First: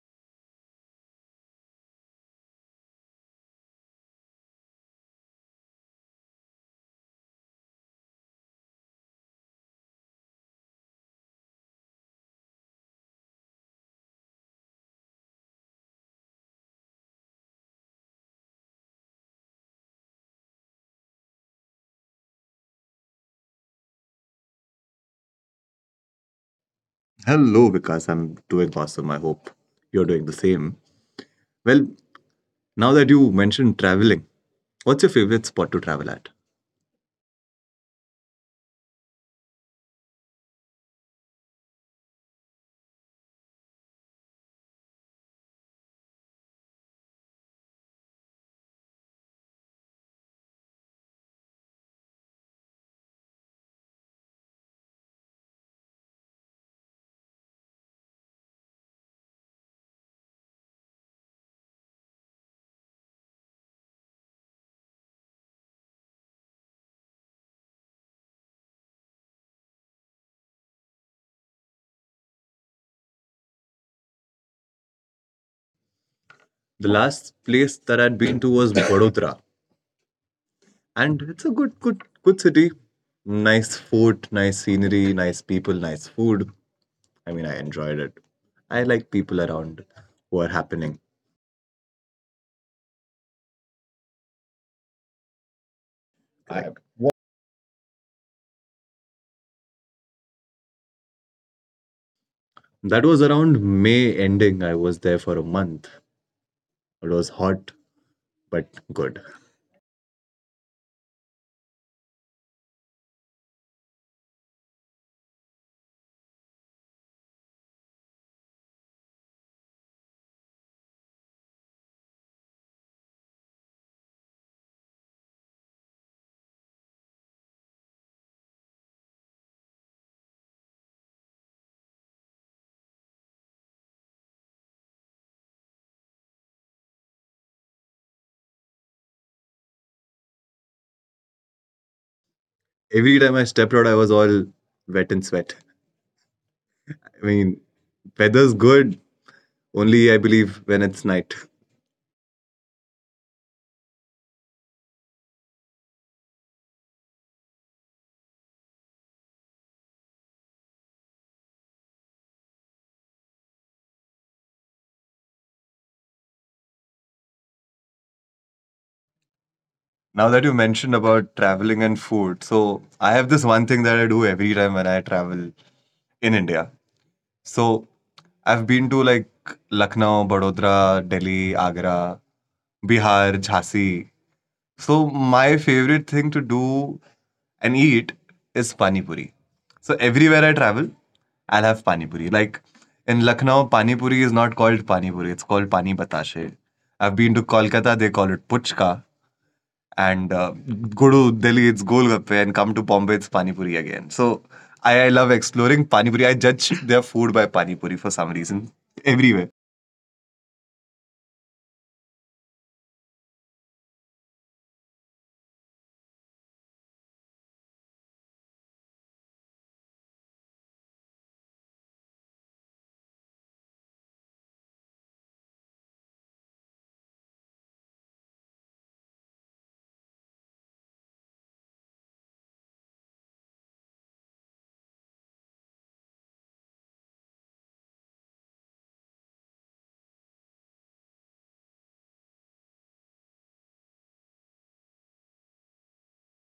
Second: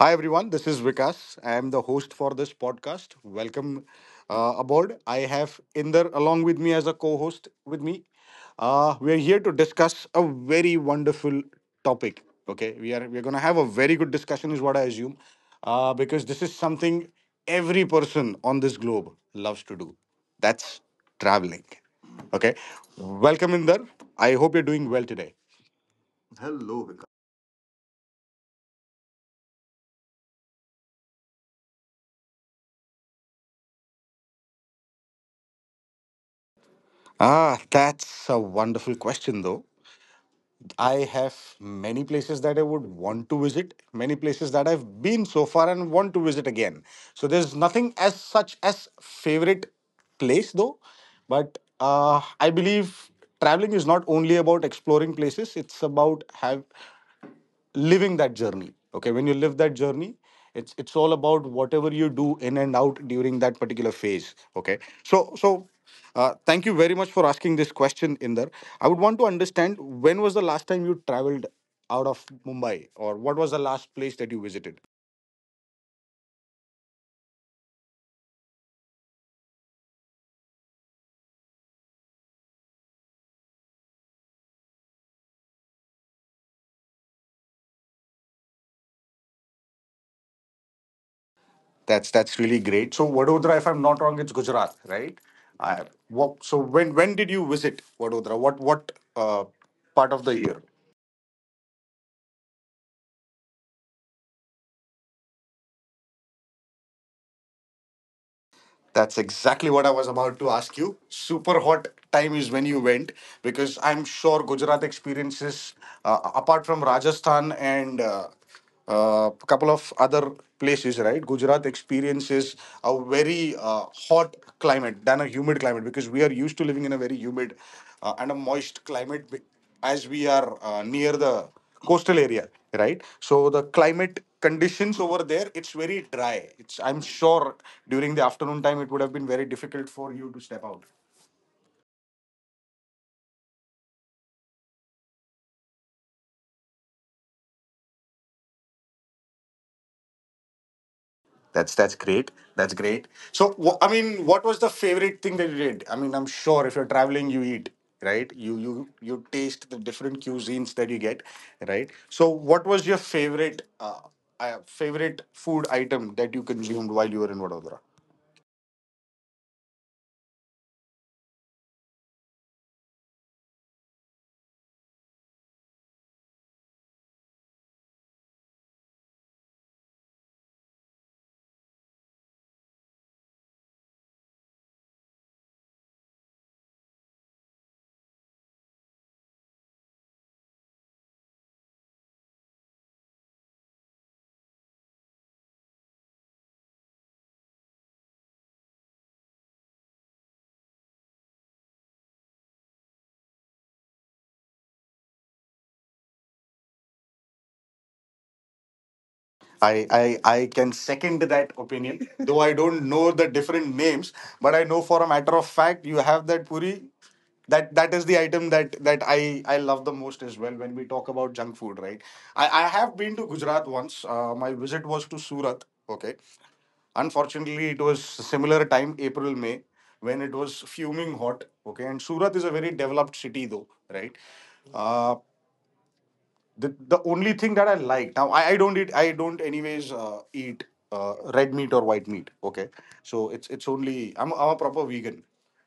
Hi, everyone. This is Vikas. I am the host for this podcast. Welcome aboard. I have Inder along with me as a co host with me. We are here to discuss a very wonderful topic. Okay, we're gonna have a very good discussion, is what I assume, because this is something every person on this globe loves to do. That's traveling. Okay, welcome Inder. I hope you're Hello, doing well Vikas. today. I'm doing awesome. I hope Hello, Vikas. you're doing the same. Well, now that you mentioned traveling, what's your favorite spot to travel at? Ah, that's a wonderful question, though. I have many places that I would want to visit, many places that I've been so far and want to visit again. So there's nothing as such as favorite place though, but I believe traveling is not only about exploring places; it's about have living that journey. Okay, when you live that journey, it's all about whatever you do in and out during that particular phase. Okay, so thank you very much for asking this question, Inder. I would want to understand, when was the last time you traveled out of Mumbai, or what was the last place that you visited? The last place that I'd been to was Vadodara, and it's a good city. Nice food, nice scenery, nice people, nice food. I mean, I enjoyed it. I like people around who are happening. That's really great. So Vadodara, if I'm not wrong, it's Gujarat, I- right? I, so when did you visit Vadodara? What part of the year? that was around May ending. I was there for a month. It was hot but good. That's exactly what I was about to ask you. Super hot time is when you went because I'm sure Gujarat experiences, apart from Rajasthan and a couple of other places, right? Gujarat experiences a very hot climate than a humid climate because we are used to living in a very humid and a moist climate, as we are near the coastal area, right? So the climate conditions over there, it's very dry. It's, I'm sure during the afternoon time it would have been very difficult for you to step out. Every time I stepped out, I was all wet and sweat. I mean, weather's good only, I believe, when it's night. That's great that's great. So I mean, what was the favorite thing that you did? I mean, I'm sure if you're traveling you eat, right? You taste the different cuisines that you get, right? So what was your favorite favorite food item that you consumed while you were in Vadodara? Now that you mentioned about traveling and food, so I have this one thing that I do every time when I travel in India. So I've been to like Lucknow, Vadodara, Delhi, Agra, Bihar, Jhansi. So my favorite thing to do and eat is pani puri. So everywhere I travel, I'll have pani puri. Like in Lucknow, pani puri is not called pani puri; it's called pani batashe. I've been to Kolkata; they call it puchka, and go to Delhi, it's Golgappe, and come to Bombay, it's Pani Puri again. So I love exploring Pani Puri. I judge their food by Pani Puri for some reason everywhere. I can second that opinion, though I don't know the different names, but I know for a matter of fact you have that puri. That is the item that I love the most as well when we talk about junk food, right? I have been to Gujarat once. My visit was to Surat. Okay, unfortunately it was similar time, April May, when it was fuming hot. Okay, and Surat is a very developed city though, right? Uh, the only thing that I like, now I don't eat, I don't anyways eat red meat or white meat, okay? So it's only, I'm a proper vegan.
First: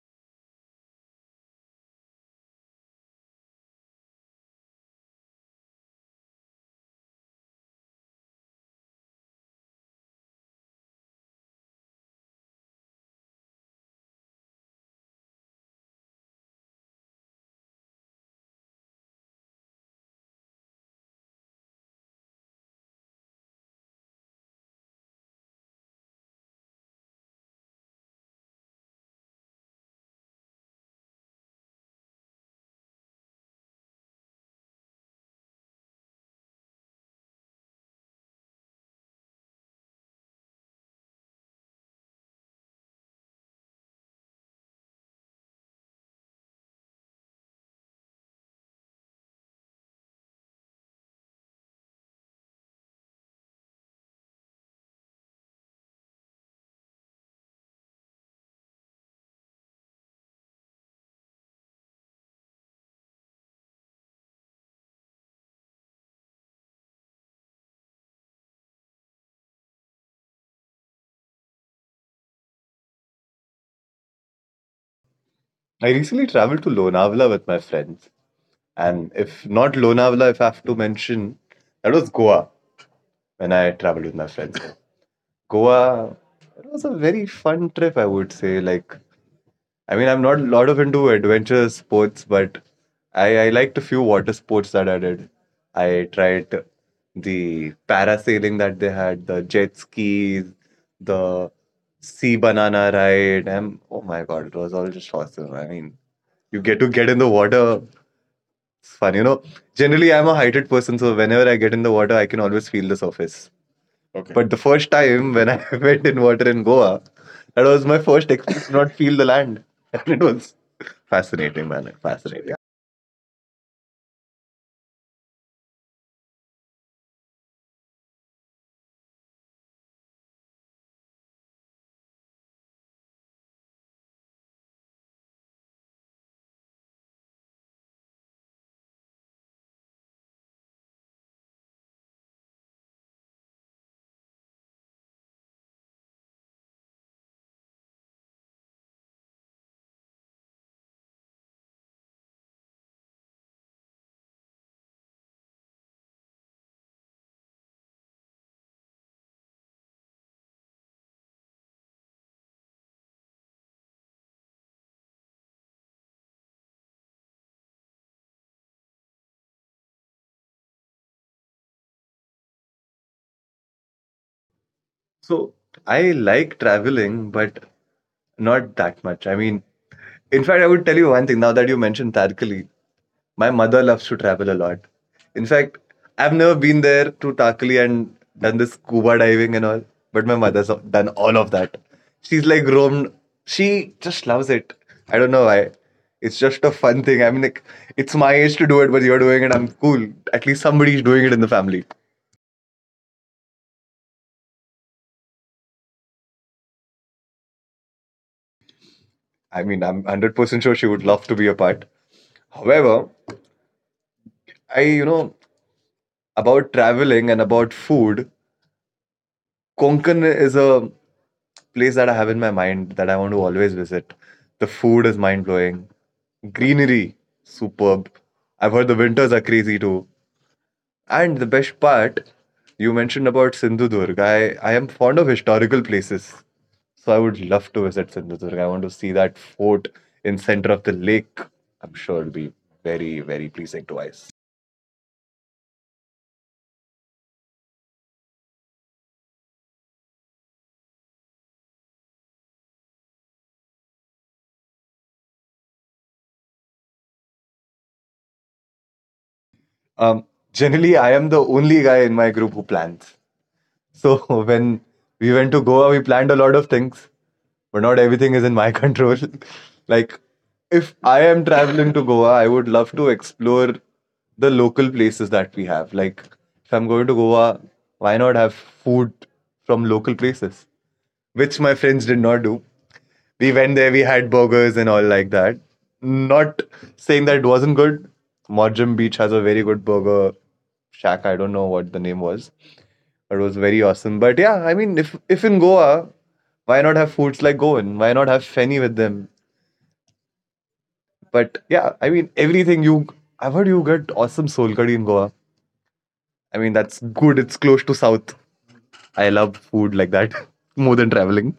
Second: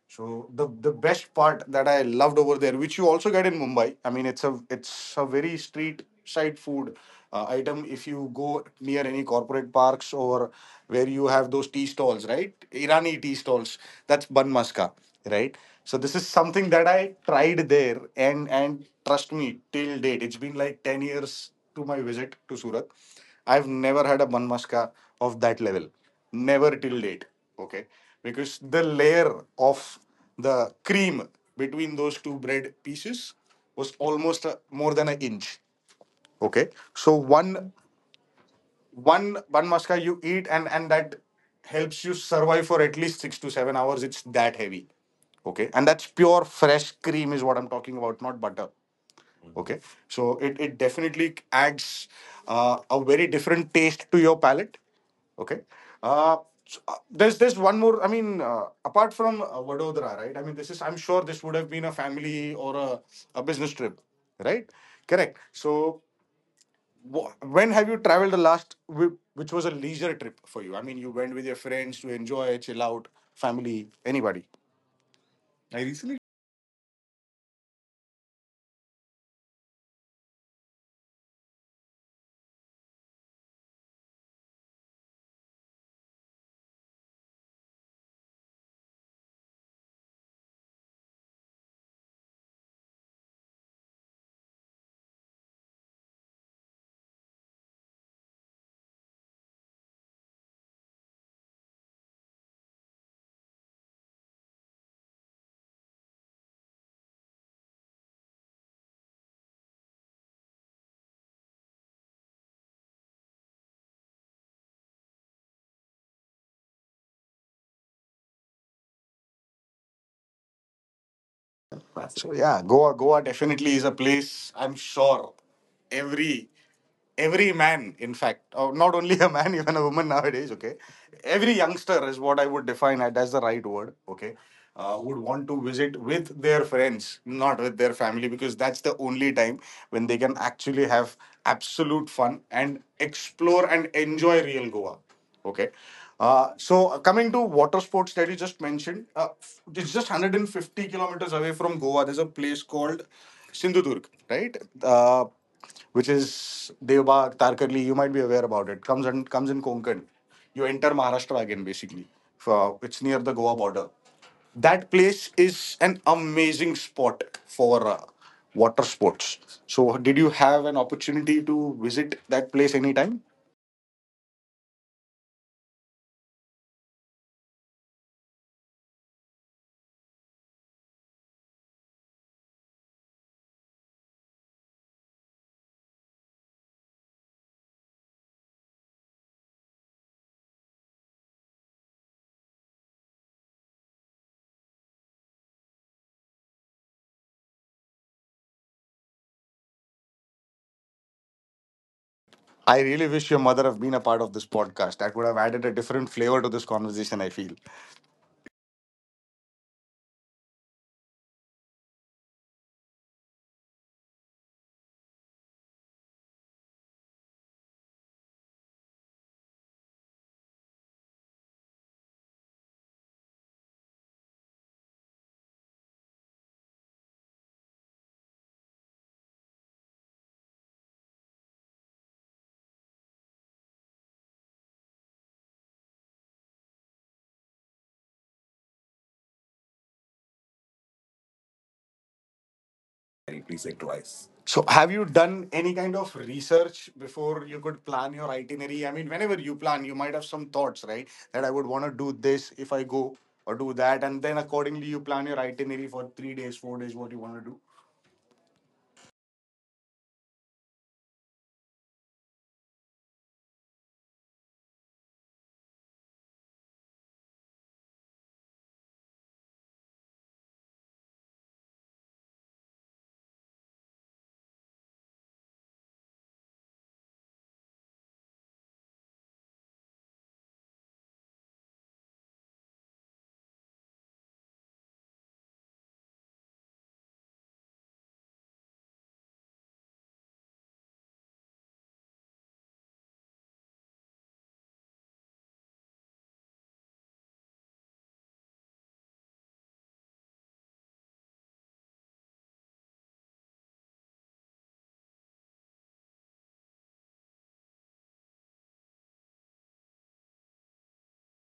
So the best part that I loved over there, which you also get in Mumbai, I mean it's a very street side food item. If you go near any corporate parks or where you have those tea stalls, right? Irani tea stalls. That's bun maska, right? So this is something that I tried there, and trust me, till date, it's been like 10 years to my visit to Surat. I've never had a bun maska of that level, never till date. Okay, because the layer of the cream between those two bread pieces was almost more than an inch. Okay, so one one maska you eat, and that helps you survive for at least 6 to 7 hours. It's that heavy. Okay, and that's pure fresh cream is what I'm talking about, not butter. Okay, so it definitely adds a very different taste to your palate. Okay. Uh, so, uh, there's there's one more. I mean, apart from Vadodara, right? I mean, this is, I'm sure this would have been a family or a business trip, right? Correct. So when have you traveled the last, which was a leisure trip for you? I mean, you went with your friends to enjoy, chill out, family, anybody? I recently traveled to Lonavala with my friends. And if not Lonavala, if I have to mention, that was Goa when I traveled with my friends. Goa, it was a very fun trip, I would say. Like I mean, I'm not a lot of into adventure sports, but I liked a few water sports that I did. I tried the parasailing that they had, the jet skis, the sea banana ride, and oh my god, it was all just awesome. I mean, you get to get in the water. It's fun, you know. Generally, I'm a heighted person, so whenever I get in the water, I can always feel the surface. Okay. But the first time when I went in water in Goa, that was my first experience to not feel the land. And it was fascinating, man. So yeah, Fascinating. Goa definitely is a place. I'm sure every every man, in fact, or not only a man, even a woman nowadays. Okay, every youngster is what I would define it as, the right word. Okay, would want to visit with their friends, not with their family, because that's the only time when they can actually have absolute fun and explore and enjoy real Goa. Okay. Coming to water sports that you just mentioned, it's just 150 kilometers away from Goa. There's a place called Sindhudurg, right? Uh, which is Devbagh, Tarkarli. You might be aware about it. Comes in Konkan. You enter Maharashtra again, basically. For, it's near the Goa border. That place is an amazing spot for water sports. So, did you have an opportunity to visit that place anytime? So I like traveling, but not that much. I mean, in fact, I would tell you one thing now that you mentioned Tarkali. My mother loves to travel a lot. In fact, I've never been there to Tarkali and done the scuba diving and all, but my mother's done all of that. She's like roamed. She just loves it. I don't know why. It's just a fun thing. I mean, like, it's my age to do it, but you're doing it. I'm cool. At least somebody's doing it in the family. I really wish your mother have been a part of this podcast. That would have added a different flavor to this conversation, I feel. I mean, I'm 100% sure she would love to be a part. However, I, you know, about traveling and about food, Konkan is a place that I have in my mind that I want to always visit. The food is mind blowing, greenery, superb. I've heard the winters are crazy too. And the best part, you mentioned about Sindhudurg. I am fond of historical places. So I would love to visit Sindhudurg. I want to see that fort in center of the lake. I'm sure it'll be very, very pleasing to eyes. So, have you done any kind of research before you could plan your itinerary? I mean, whenever you plan, you might have some thoughts, right? That I would want to do this if I go, or do that. And then accordingly, you plan your itinerary for 3 days, 4 days, what you want to do. Um, generally, I am the only guy in my group who plans. So when we went to Goa, we planned a lot of things, but not everything is in my control. Like if I am traveling to Goa, I would love to explore the local places that we have. Like if I'm going to Goa, why not have food from local places? Which my friends did not do. We went there, we had burgers and all like that. Not saying that it wasn't good. Morjam Beach has a very good burger shack. I don't know what the name was. It was very awesome. But yeah, I mean, if in Goa, why not have foods like Goan? Why not have feni with them? But yeah, I mean, everything you. I've heard you get awesome soul curry in Goa. I mean, that's good. It's close to South. I love food like that more than traveling.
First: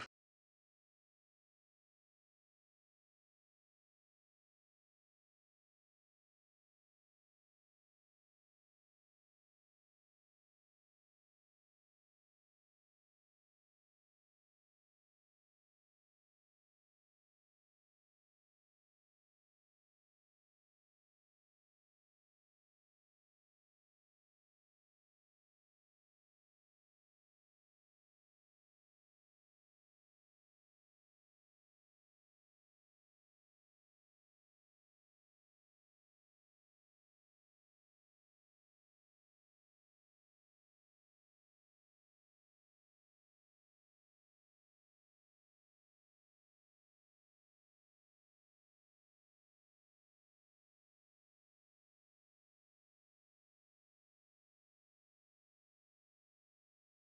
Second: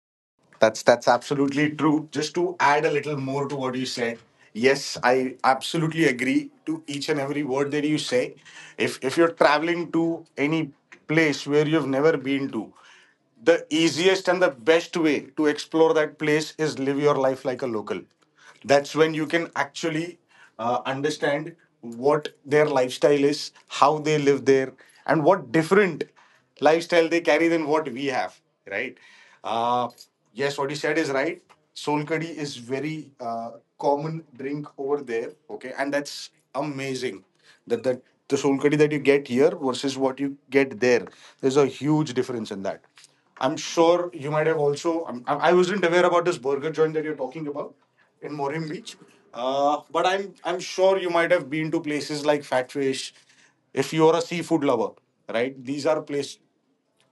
That's absolutely true. Just to add a little more to what you said, yes, I absolutely agree to each and every word that you say. If you're traveling to any place where you've never been to, the easiest and the best way to explore that place is live your life like a local. That's when you can actually understand what their lifestyle is, how they live there, and what different lifestyle they carry than what we have, right? Uh, yes, what you said is right. Solkadi is very common drink over there, okay, and that's amazing that that the solkadi that you get here versus what you get there. There's a huge difference in that. I'm sure you might have also. I wasn't aware about this burger joint that you're talking about in Morim Beach. But I'm sure you might have been to places like Fatfish, if you're a seafood lover, right? These are places.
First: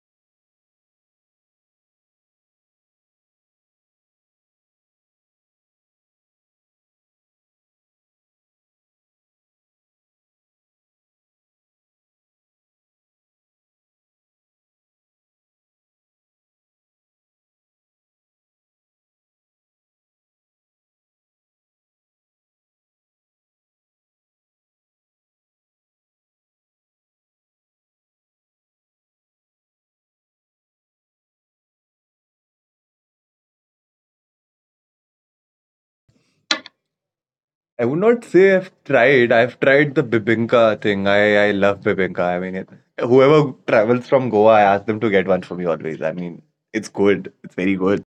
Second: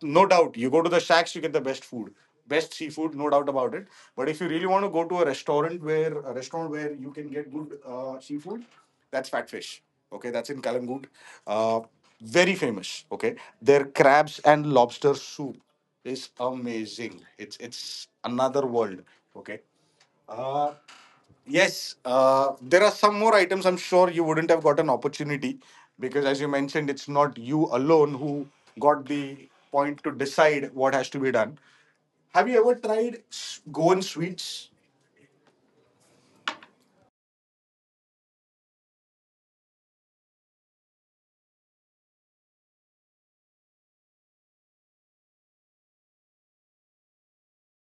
No doubt, you go to the shacks, you get the best food, best seafood, no doubt about it. But if you really want to go to a restaurant where you can get good seafood, that's Fatfish. Okay, that's in Kalangut. Uh, very famous. Okay, their crabs and lobster soup is amazing. It's another world. Okay. Uh, Yes, there are some more items I'm sure you wouldn't have got an opportunity, because, as you mentioned, it's not you alone who got the point to decide what has to be done. Have you ever tried Goan sweets? I would not say I've tried. I've tried the bibinka thing. I love bibinka. I mean, it, whoever travels from Goa, I ask them to get one for me always. I mean, it's good. It's very good.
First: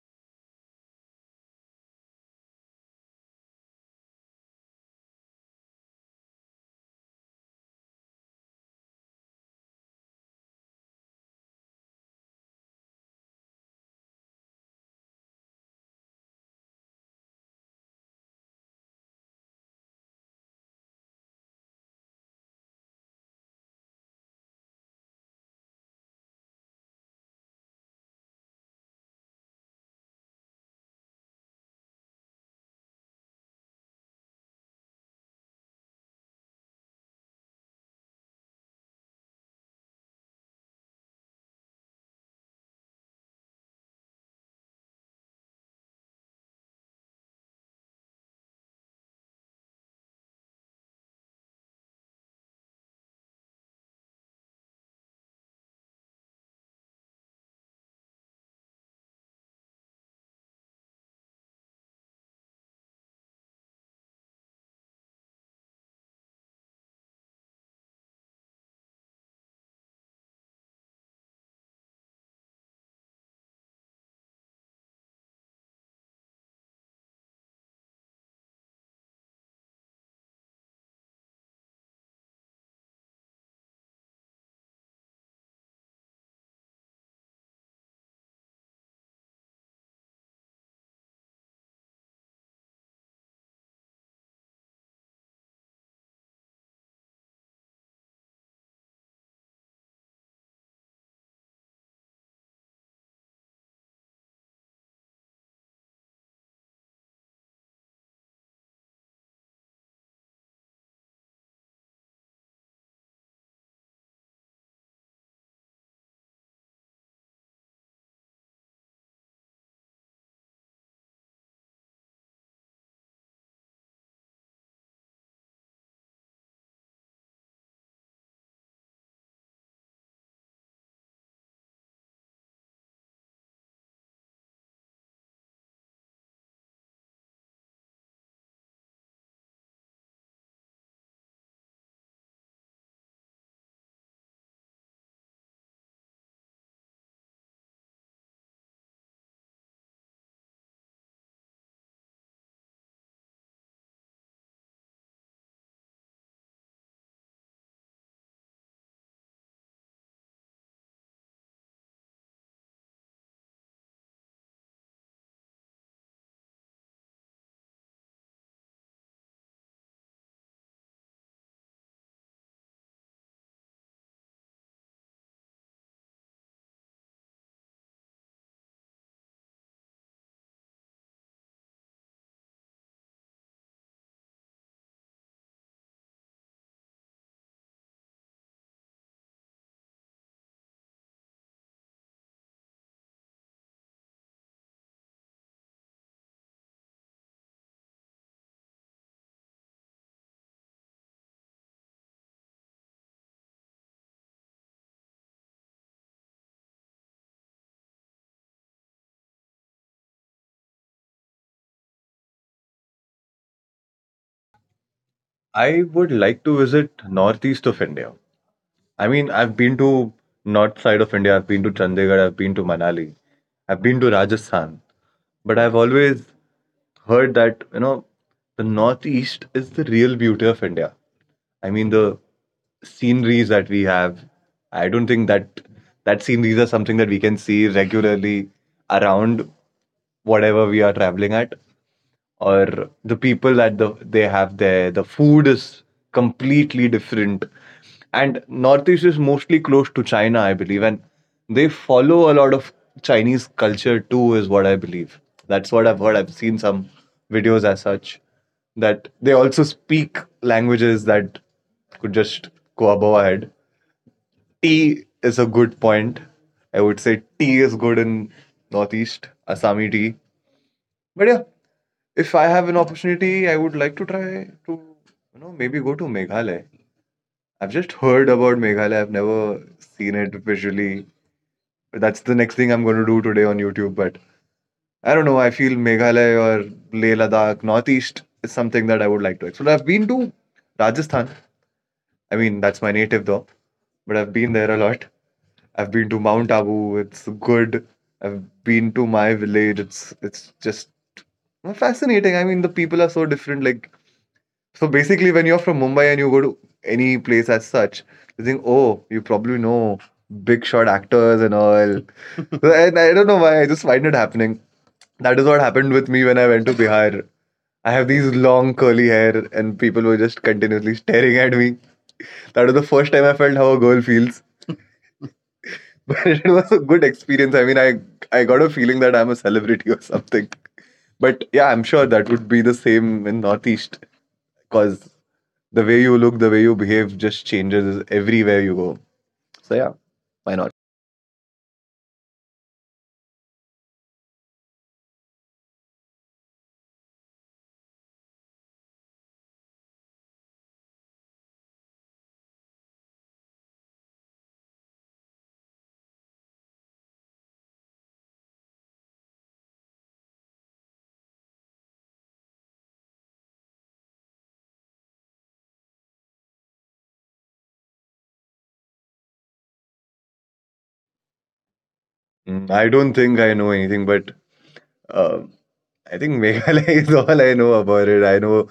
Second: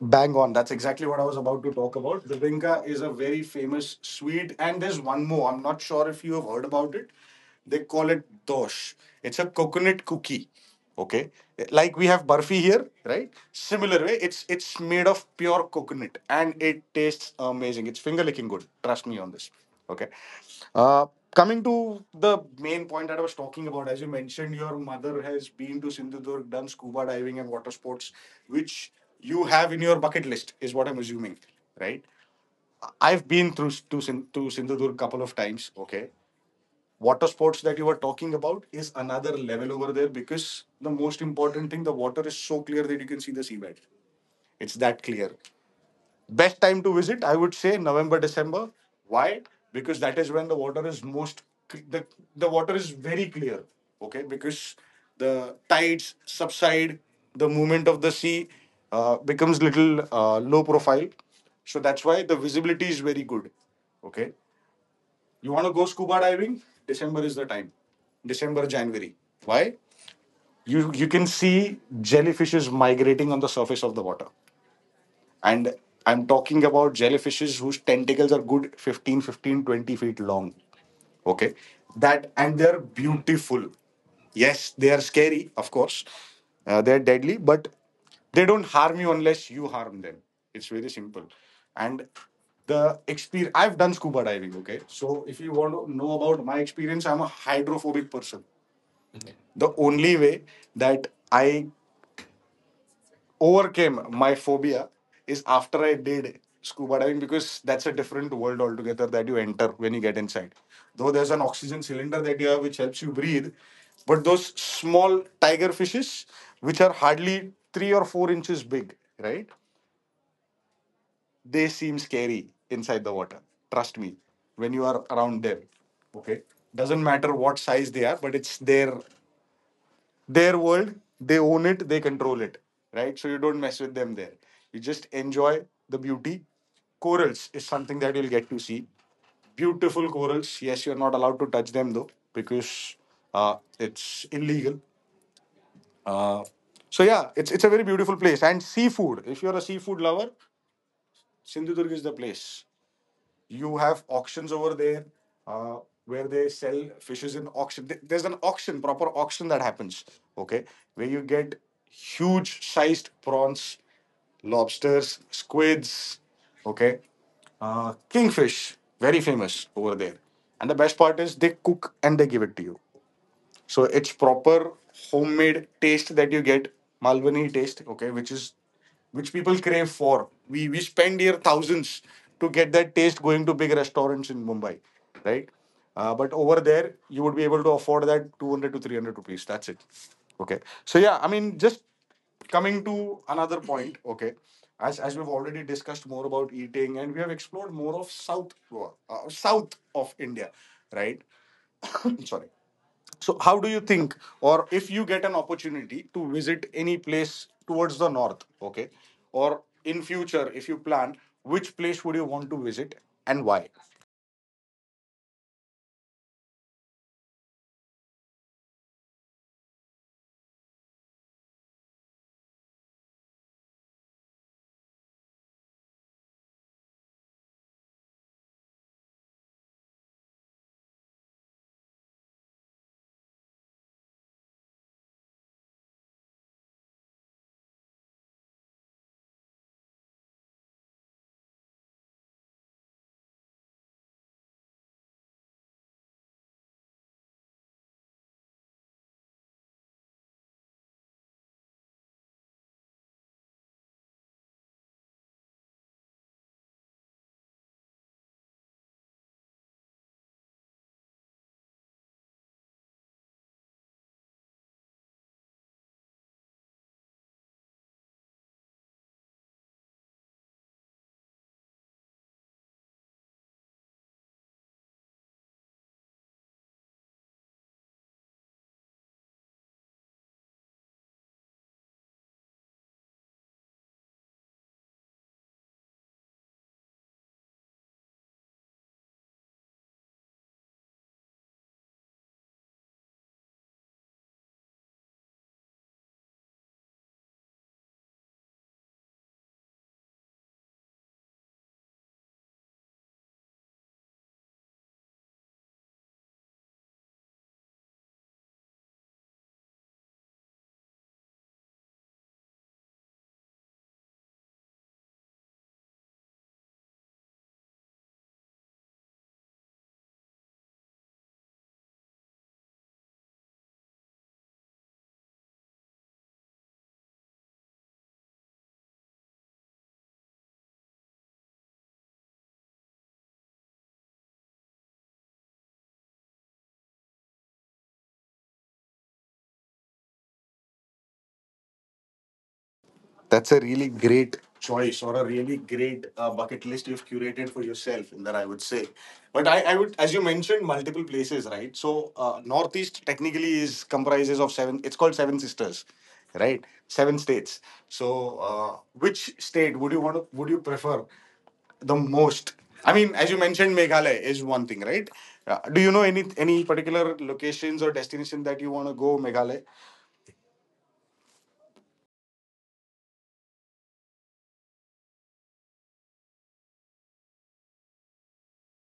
Bang on. That's exactly what I was about to talk about. The Vinca is a very famous sweet, and there's one more. I'm not sure if you have heard about it. They call it dosh. It's a coconut cookie. Okay, like we have barfi here, right? Similar way, it's made of pure coconut, and it tastes amazing. It's finger licking good. Trust me on this. Okay. Uh, Coming to the main point that I was talking about, as you mentioned, your mother has been to Sindhudurg, done scuba diving and water sports, which you have in your bucket list, is what I'm assuming, right? I've been through s- to, Sin- to Sindhudurg couple of times. Okay. Water sports that you were talking about is another level over there because the most important thing, the water is so clear that you can see the seabed. It's that clear. Best time to visit, I would say November, December. Why? Because that is when the water is most cl- the the water is very clear. Okay, because the tides subside, the movement of the sea becomes little low profile. So that's why the visibility is very good. Okay, you want to go scuba diving? December is the time. December, January. Why? You can see jellyfishes migrating on the surface of the water. And I'm talking about jellyfishes whose tentacles are good 15, 15, 20 feet long. Okay. That, and they're beautiful. Yes, they are scary, of course. They're deadly, but they don't harm you unless you harm them. It's very simple. And the experience, I've done scuba diving, okay? So if you want to know about my experience, I'm a hydrophobic person. The only way that I overcame my phobia is after I did scuba diving, because that's a different world altogether that you enter when you get inside. Though there's an oxygen cylinder that you have which helps you breathe, but those small tiger fishes, which are hardly 3 or 4 inches big, right? They seem scary inside the water. Trust me, when you are around them. Okay. Doesn't matter what size they are, but it's there, their world, they own it, they control it, right? So you don't mess with them there, you just enjoy the beauty. Corals is something that you'll get to see, beautiful corals. Yes, you're not allowed to touch them though, because it's illegal. uh, so yeah, it's a very beautiful place, and seafood, if you're a seafood lover, Sindhudurg is the place. You have auctions over there, uh, where they sell fishes in auction. There's an auction, proper auction that happens, okay, where you get huge sized prawns, lobsters, squids, okay, kingfish, very famous over there. And the best part is they cook and they give it to you. So it's proper homemade taste that you get, Malwani taste, okay, which is which people crave for. We spend here thousands to get that taste, going to big restaurants in Mumbai, right? But over there, you would be able to afford that 200 to 300 rupees. That's it. Okay. So yeah, I mean, just coming to another point, okay. As we've already discussed more about eating and we have explored more of South Goa, south of India, right? Sorry. So, how do you think, or if you get an opportunity to visit any place towards the north, okay, or in future, if you plan, which place would you want to visit and why? I would like to visit northeast of India. I mean, I've been to north side of India. I've been to Chandigarh. I've been to Manali. I've been to Rajasthan. But I've always heard that you know the northeast is the real beauty of India. I mean, the sceneries that we have. I don't think that sceneries are something that we can see regularly around whatever we are traveling at, or the people that the, they have there. The food is completely different, and northeast is mostly close to China, I believe. And they follow a lot of Chinese culture too is what I believe. That's what I've heard. I've seen some videos as such that they also speak languages that could just go above our head. Tea is a good point. I would say tea is good in northeast. Asami tea. But yeah, if I have an opportunity, I would like to try to, you know, maybe go to Meghalaya. I've just heard about Meghalaya. I've never seen it visually. That's the next thing I'm going to do today on YouTube. But I don't know. I feel Meghalaya or Leh Ladakh, Northeast is something that I would like to explore. I've been to Rajasthan. I mean, that's my native though, but I've been there a lot. I've been to Mount Abu. It's good. I've been to my village. It's just fascinating. I mean, the people are so different. Like so basically, when you're from Mumbai and you go to any place as such, you think, oh, you probably know big shot actors and all. So, and I don't know why, I just find it happening. That is what happened with me when I went to Bihar. I have these long curly hair, and people were just continuously staring at me. That was the first time I felt how a girl feels. But it was a good experience. I mean, I got a feeling that I'm a celebrity or something. But yeah, I'm sure that would be the same in Northeast because the way you look, the way you behave just changes everywhere you go. So yeah, why not? That's a really great choice, or a really great bucket list you've curated for yourself in that, I would say. But I would, as you mentioned, multiple places, right? So Northeast technically is comprises of seven. It's called Seven Sisters, right? Seven states. So which state would you want to? Would you prefer the most? I mean, as you mentioned, Meghalaya is one thing, right? Do you know any particular locations or destination that you want to go, Meghalaya? I don't think I know anything, but um I think Meghalaya is all I know about it. I know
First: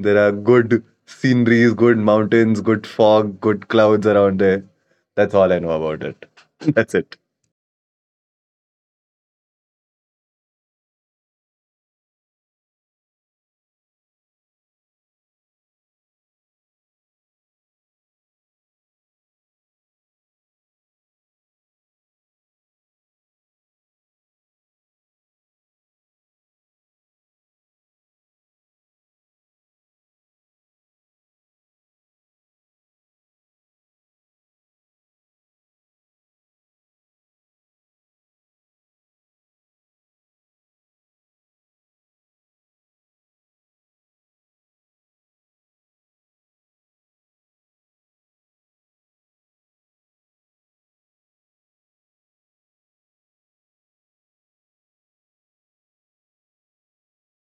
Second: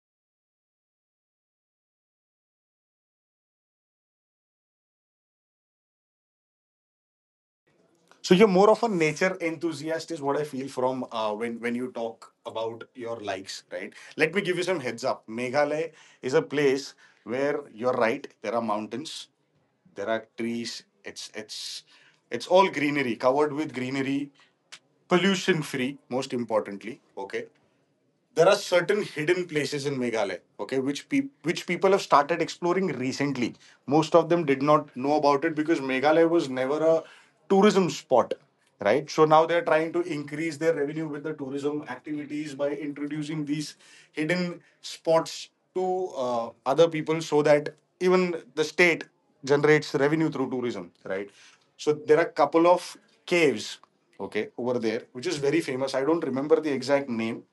there are good sceneries, good mountains, good fog, good clouds around there. That's all I know about it. That's it. So you're more of a nature enthusiast, is what I feel from when you talk about your likes, right? Let me give you some heads up. Meghalaya is a place where you're right. There are mountains, there are trees. It's all greenery, covered with greenery, pollution free, most importantly. Okay, there are certain hidden places in Meghalaya, okay, which which people have started exploring recently. Most of them did not know about it because Meghalaya was never a tourism spot, right? So now they're trying to increase their revenue with the tourism activities by introducing these hidden spots to other people, so that even the state generates revenue through tourism, right? So there are a couple of caves, okay, over there, which is very famous. I don't remember the exact name.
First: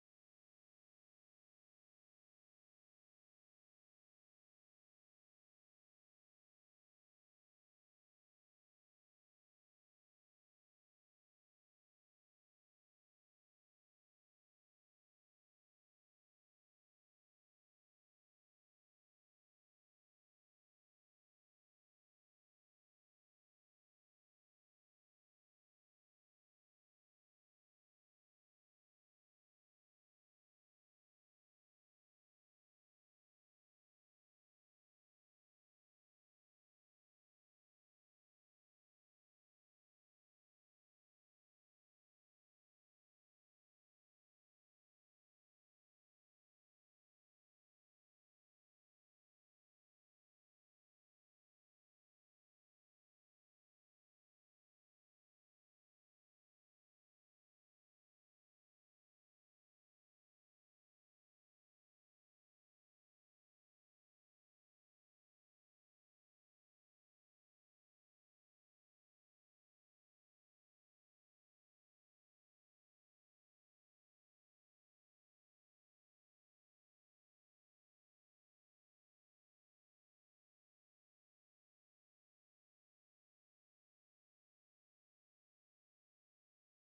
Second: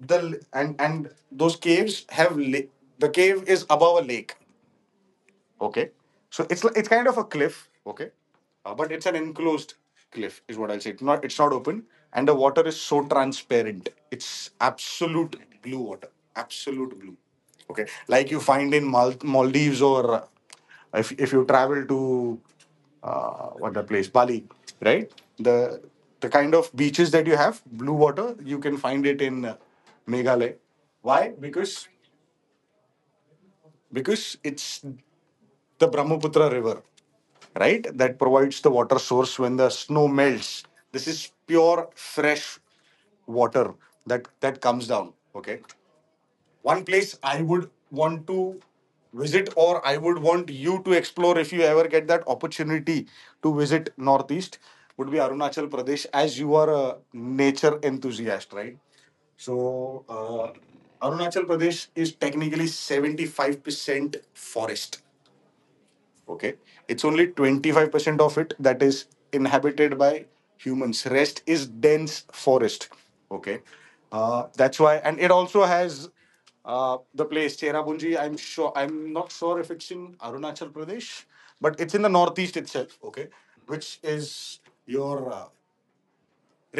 The and and those caves have the cave is above a lake. Okay. So it's kind of a cliff. Okay. But it's an enclosed cliff, is what I'll say. It's not open, and the water is so transparent. It's absolute blue water. Absolute blue. Okay. Like you find in Maldives, or if you travel to what that place, Bali, right? The the kind of beaches that you have, blue water, you can find it in Meghalaya. Why? Because it's the Brahmaputra River, right? That provides the water source when the snow melts. This is pure fresh water that comes down. Okay, one place I would want to visit, or I would want you to explore if you ever get that opportunity to visit Northeast, would be Arunachal Pradesh, as you are a nature enthusiast, right? So, Arunachal Pradesh is technically 75% forest, okay, it's only 25% of it that is inhabited by humans, rest is dense forest, okay, that's why. And it also has the place Cherabunji. I'm sure, I'm not sure if it's in Arunachal Pradesh, but it's in the Northeast itself, okay, which is your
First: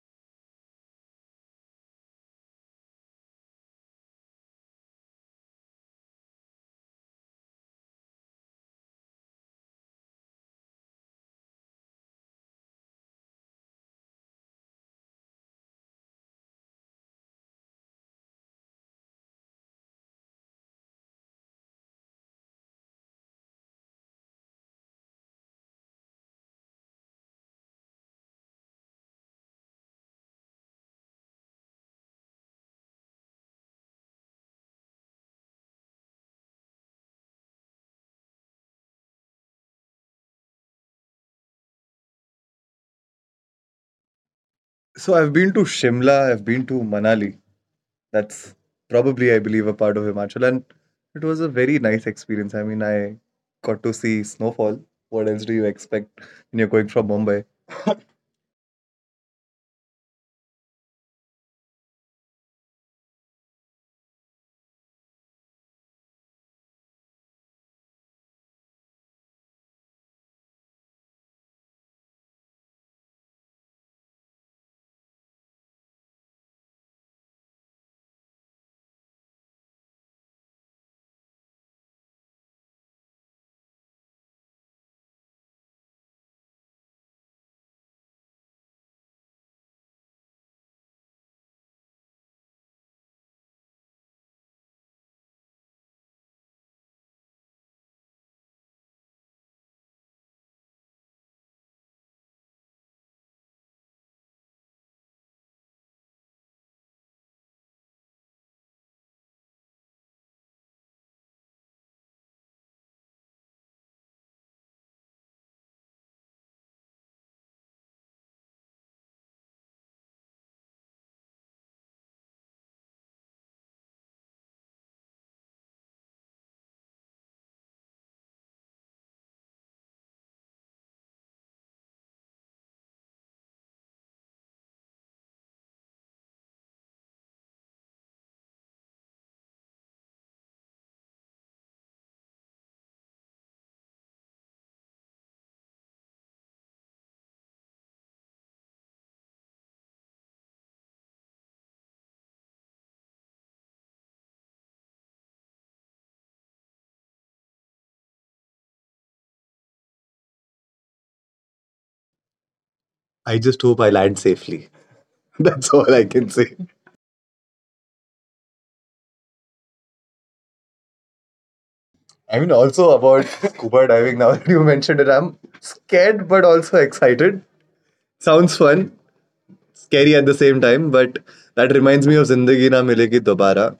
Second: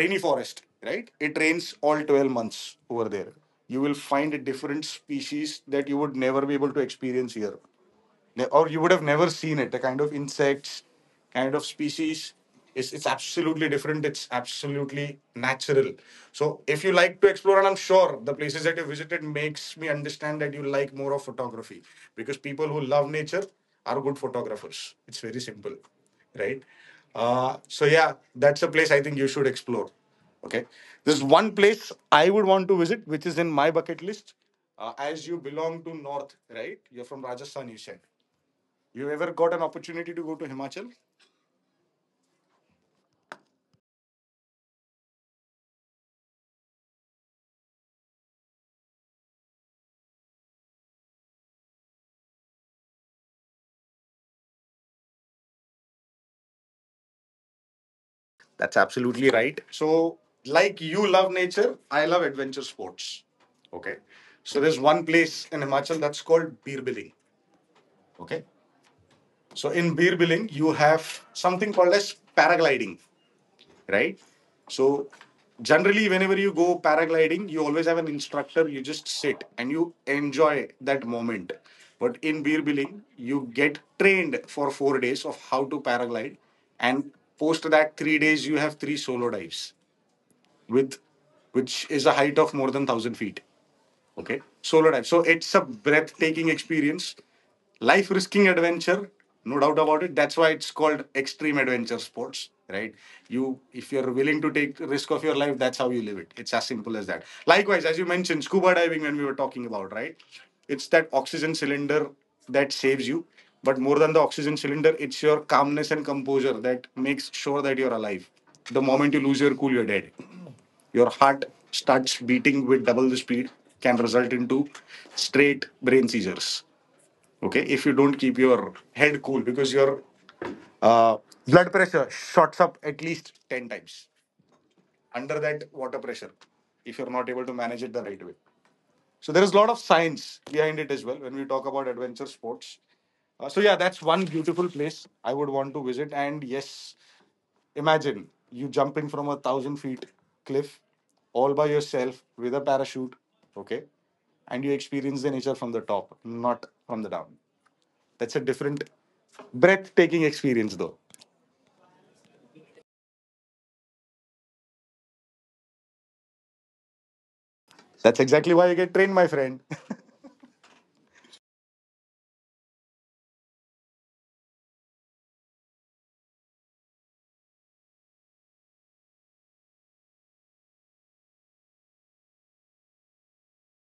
rainy forest, right? It rains all 12 months over there. You will find a different species that you would never be able to experience here. Or you would have never seen it. The kind of insects, kind of species, it's absolutely different. It's absolutely natural. So if you like to explore, and I'm sure the places that you visited makes me understand that you like more of photography, because people who love nature are good photographers. It's very simple, right? So yeah, that's a place I think you should explore. Okay, there's one place I would want to visit, which is in my bucket list. As you belong to North, right? You're from Rajasthan, you said. You ever got an opportunity to go to Himachal? So I've been to Shimla, I've been to Manali. That's probably, I believe, a part of Himachal. And it was a very nice experience. I mean, I got to see snowfall. What else do you expect when you're going from Mumbai? That's absolutely right. So, like you love nature, I love adventure sports. Okay. So, there's one place in Himachal that's called Birbiling. Okay. So, in Birbiling, you have something called as paragliding, right? So generally, whenever you go paragliding, you always have an instructor. You just sit and you enjoy that moment. But in beer billing, you get trained for 4 days of how to paraglide, and post that 3 days you have three solo dives with, which is a height of more than thousand feet. Okay, solo dive. So it's a breathtaking experience, life risking adventure, no doubt about it. That's why it's called extreme adventure sports, right? You, if you're willing to take risk of your life, that's how you live it. It's as simple as that. Likewise, as you mentioned, scuba diving when we were talking about, right? It's that oxygen cylinder that saves you, but more than the oxygen cylinder, it's your calmness and composure that makes sure that you're alive. The moment you lose your cool, you're dead. Your heart starts beating with double the speed, can result into straight brain seizures, okay, if you don't keep your head cool, because your uh, blood pressure shots up at least 10 times under that water pressure, if you're not able to manage it the right way. So there is a lot of science behind it as well, when we talk about adventure sports. So yeah, that's one beautiful place I would want to visit. And yes, imagine you jumping from a thousand feet cliff all by yourself with a parachute, okay? And you experience the nature from the top, not from the down. That's a different breathtaking experience, though. I just hope I land safely. That's all I can say. That's exactly why you get trained, my friend. I mean, also about scuba diving, now that you mentioned it, I'm scared but also excited. Sounds fun, scary at the same time, but that reminds me of Zindagi Na Milegi Dobara,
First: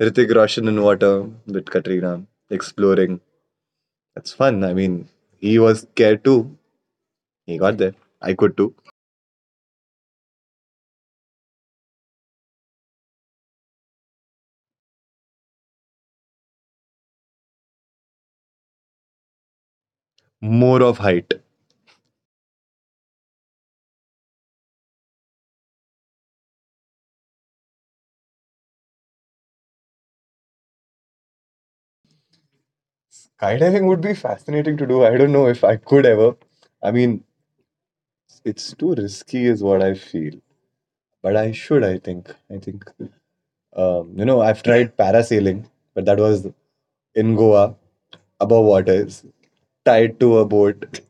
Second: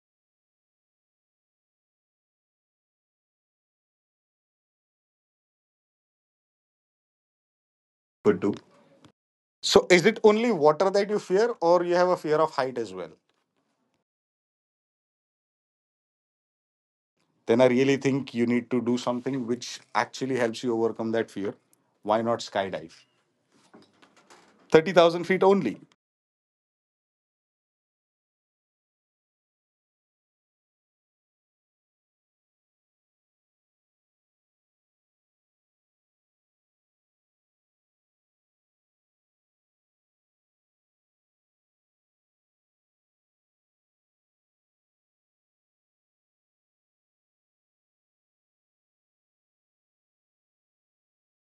Ritik Roshan in water with Katrina, exploring. That's fun. I mean, he was scared too. He got there. Good I too. could too. So, is it only water that you fear, or you have a fear of height as well? Then I really think you need to do something which actually helps you More overcome of that fear. height. Why not skydive? 30,000 feet only. Skydiving would be fascinating to do. I don't know if I could ever. I mean, it's too risky, is what I feel. But I should, I think. I think, you know, I've tried parasailing, but that was in Goa, above waters, tied to a boat.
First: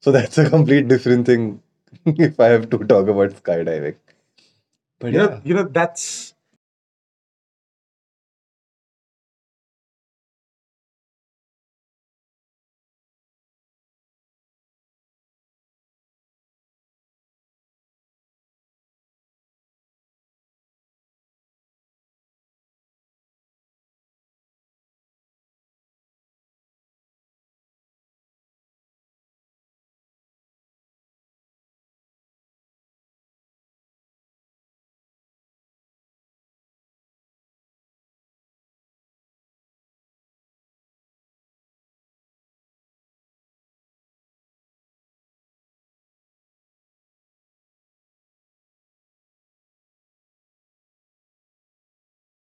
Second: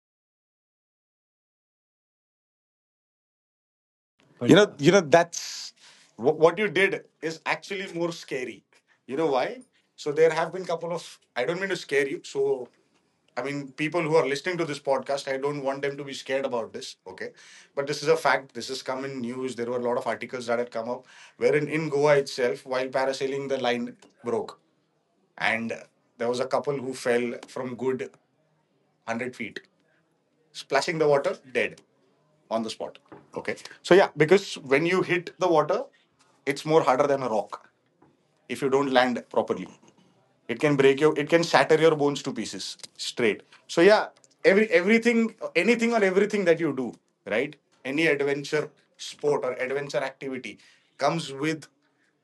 So that's a complete different thing if I have to talk about skydiving. But you know, you know But yeah, that's what you did is actually more scary. You know why? So there have been couple of, I don't mean to scare you. So I mean, people who are listening to this podcast, I don't want them to be scared about this. Okay, but this is a fact. This has come in news. There were a lot of articles that had come up, wherein in Goa itself, while parasailing, the line broke, and there was a couple who fell from good hundred feet, splashing the water, dead on the spot. Okay. So yeah, because when you hit the water, it's more harder than a rock if you don't land properly. It can break your, it can shatter your bones to pieces straight. So yeah, everything, anything or everything that you do, right? Any adventure sport or adventure activity comes with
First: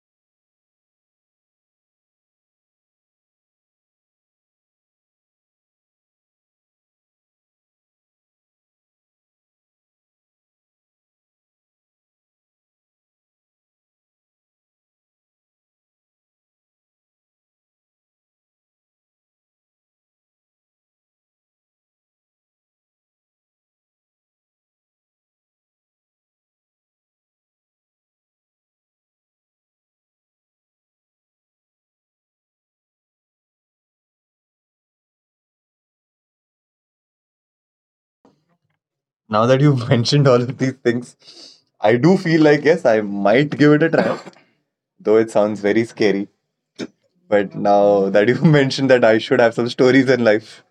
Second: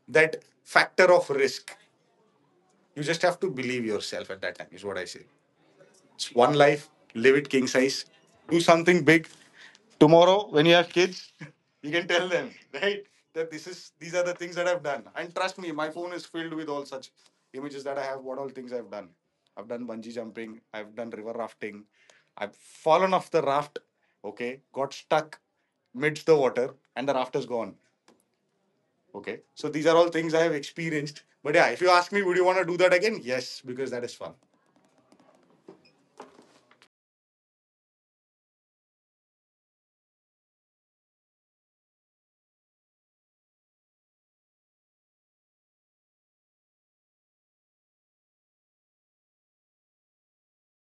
that factor of risk. You just have to believe yourself at that time. Is what I say. It's one life. Live it king size. Do something big. Tomorrow, when you have kids, you can tell them, right? That this is these are the things that I've done. And trust me, my phone is filled with all such images that I have, what all things I've done. I've done bungee jumping, I've done river rafting, I've fallen off the raft, okay, got stuck midst the water, and the raft is gone. Okay. So these are all things I have experienced. But yeah, if you ask me, would you want to do that again? Yes, because that is fun. now that you've mentioned all of these things, I do feel like yes, I might give it a try, though it sounds very scary. But now that you mentioned that I should have some stories in life,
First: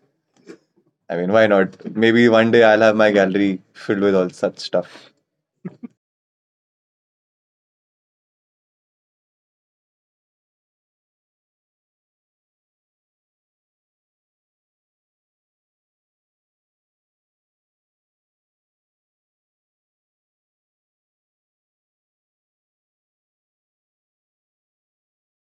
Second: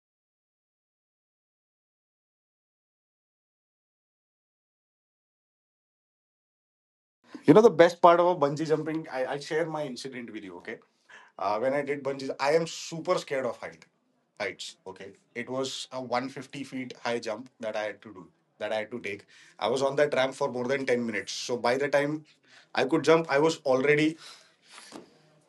I mean, why not? Maybe one day I'll have my gallery filled with all such stuff. You know the best part about bungee jumping? I'll share my incident with you, okay? When I did bungee, I am super scared of heights, okay? It was a 150 feet high jump that I had to do, that I had to take. I was on that ramp for more than 10 minutes. So by the time I could jump, I was already,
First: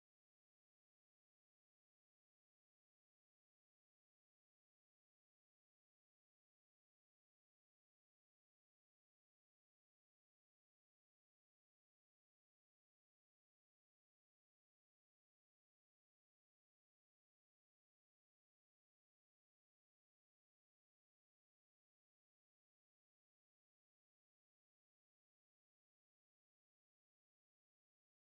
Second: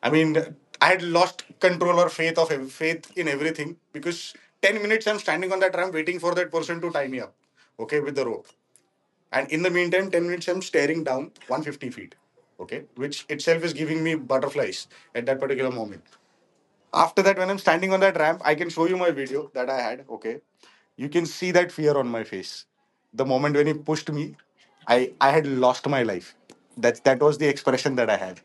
I mean, I had lost control or faith of faith in everything, because 10 minutes I'm standing on that ramp waiting for that person to tie me up, okay, with the rope. And in the meantime, 10 minutes I'm staring down 150 feet, okay, which itself is giving me butterflies at that particular moment. After that, when I'm standing on that ramp, I can show you my video that I had, okay. You can see that fear on my face. The moment when he pushed me, I had lost my life. That was the expression that I had.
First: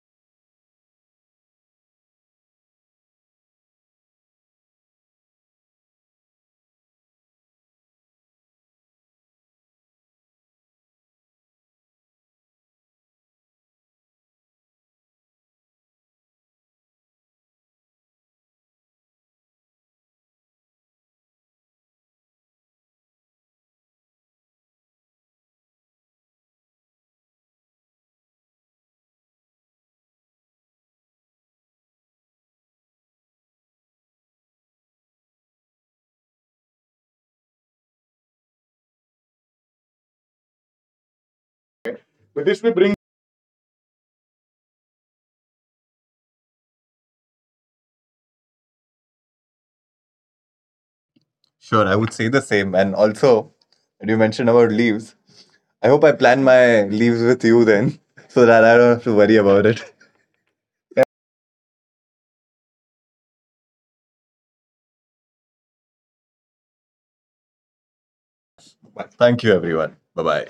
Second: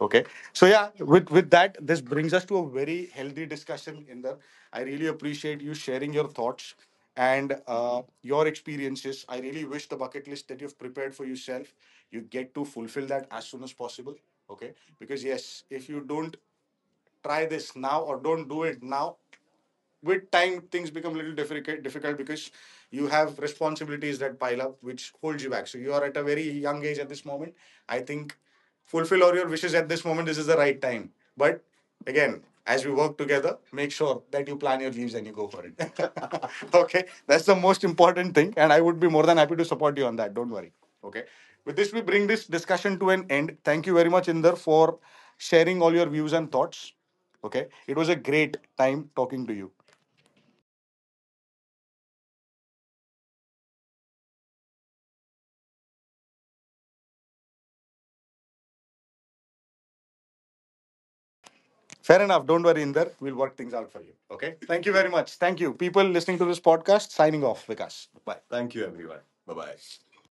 Okay. So yeah, with that, this brings us to a very healthy discussion, Inder. I really appreciate you sharing your thoughts and your experiences. I really wish the bucket list that you've prepared for yourself, you get to fulfill that as soon as possible. Okay. Because yes, if you don't try this now or don't do it now, with time things become a little difficult, because you have responsibilities that pile up, which holds you back. So you are at a very young age at this moment. I think fulfill all your wishes at this moment, this is the right time. But again, as we work together, make sure that you plan your leaves and you go for it. Okay, that's the most important thing, and I would be more than happy to support you on that, don't worry. Okay. With this, we bring But this this will bring. discussion to an end. Thank you very much, Inder, for sharing all your views and thoughts. Okay, it was a great time talking to you. Sure, I would say the same. And also, you mentioned about leaves. I hope I plan my leaves with you then, so that I don't have to worry about it. Fair enough. Don't worry, Inder. We'll work things out for you. Okay. Thank you very much. Thank you. People listening to this podcast, signing off, Vikas. Bye. Thank you, everyone. Thank you, Bye everyone. Bye bye. bye.